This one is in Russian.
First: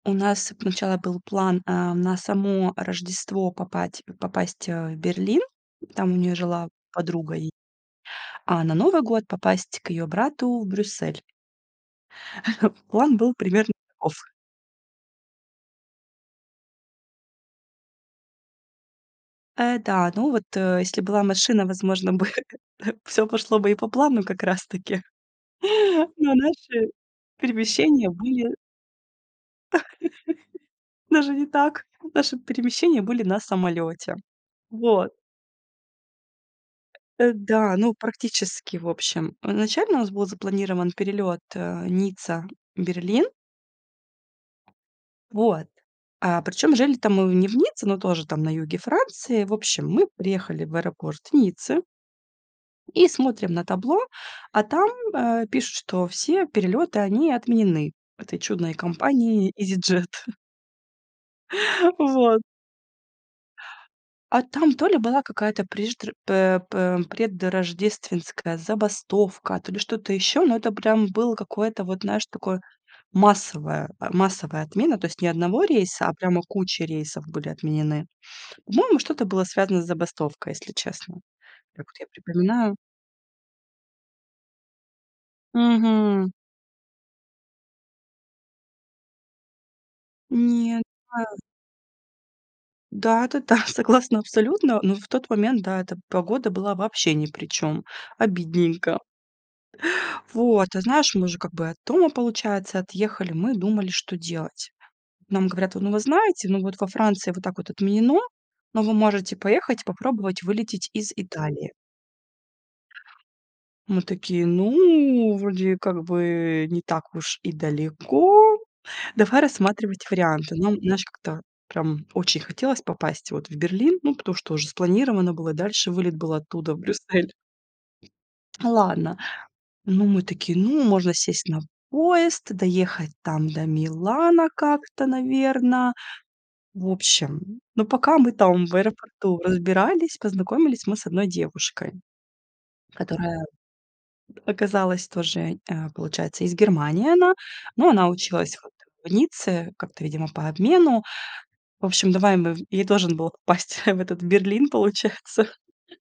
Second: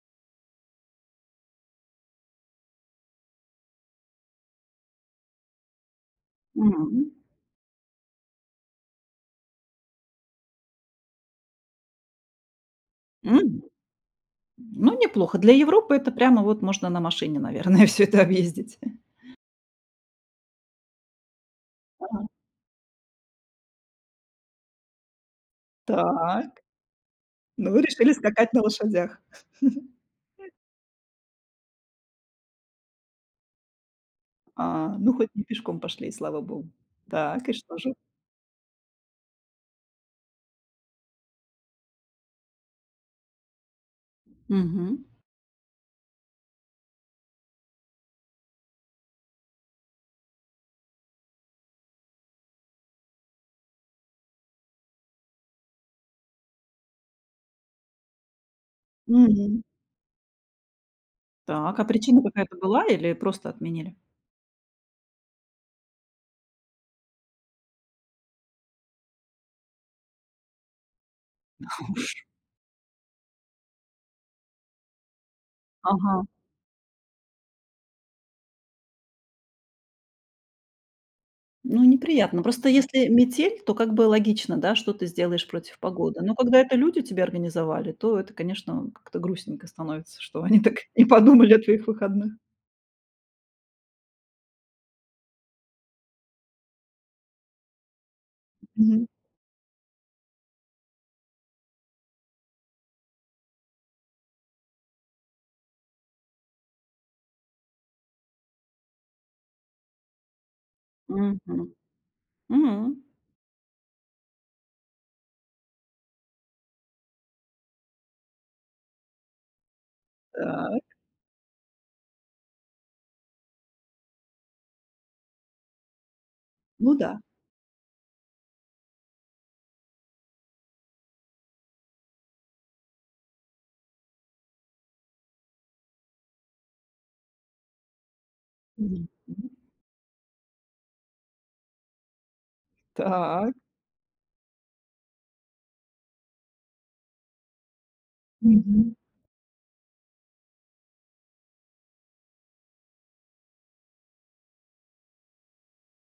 У нас сначала был план, а, на само Рождество попать попасть, а, в Берлин, там у неё жила Мгм. подруга, и, а на Новый год попасть к её брату в Брюссель. План был М, примерно таков. ну, неплохо. Для Европы это прямо вот можно на машине, наверное, всё это объездить. Э, да, ну вот, э, если была машина, возможно бы, Ага. к всё пошло бы и по плану как раз таки но Так, наши ну, вы перемещения решили скакать были на лошадях. даже не так, наши перемещения были на самолёте. А, Вот. ну хоть не пешком пошли, и слава Богу. Э, Так, и да, что ну, же? практически, в общем, изначально у нас был запланирован перелёт, э, Ницца- Берлин. Мгм. Вот, а причём жили-то мы не в Ницце, но тоже там на юге Франции. В общем, мы приехали в аэропорт Ниццы и смотрим на табло, а там, а, пишут, что все перелёты, они отменены этой чудной компанией Мгм. "Изиджет". Так, а причина Вот. какая-то была или просто отменили? А там то ли была какая-то преждр пэ пэ предрождественская забастовка, то ли что-то еще, но это прям было Да какое-то вот, знаешь, уж. такое массовое а, массовая отмена, то есть не 1 рейса, а Ага. прямо кучи рейсов были отменены. По-моему, что-то было связано с забастовкой, если честно. Ну, Как вот я неприятно. Просто припоминаю. если метель, то как бы логично, да, что ты сделаешь против погоды. Мгм. Но когда это люди тебе организовали, то это, конечно, а, как-то грустненько становится, что они так Нет, не да. подумали о твоих выходных. Да, это да, согласна абсолютно, но в тот момент, да, эта погода была вообще ни при чём, обидненько. Мгм. Вот, а знаешь, мы уже как бы от дома, получается, отъехали, мы думали, что делать. Нам говорят: "Вот, ну, вы знаете, ну, вот во Франции вот так вот отменено, но вы можете поехать и попробовать вылететь из Италии". Мгм, м. Мы такие, ну, вроде как бы не так уж и далеко, давай рассматривать варианты. Но, м, Так. знаешь, как-то прям очень хотелось попасть вот в Берлин, ну, потому что уже спланировано было, дальше вылет был оттуда в Ну да. Брюссель. Ну, ладно. Ну, мы такие: "Ну, можно сесть на поезд, доехать там до Милана как-то, наверно". В общем, но, пока мы там в Мгм. аэропорту М. разбирались, познакомились мы с одной девушкой, которая Так. оказалась тоже, а, получается, из Германии она, но она училась вот Мгм. в Ницце как-то, видимо, по обмену. В общем, давай мы в и ей тоже надо было попасть в этот Берлин, получается.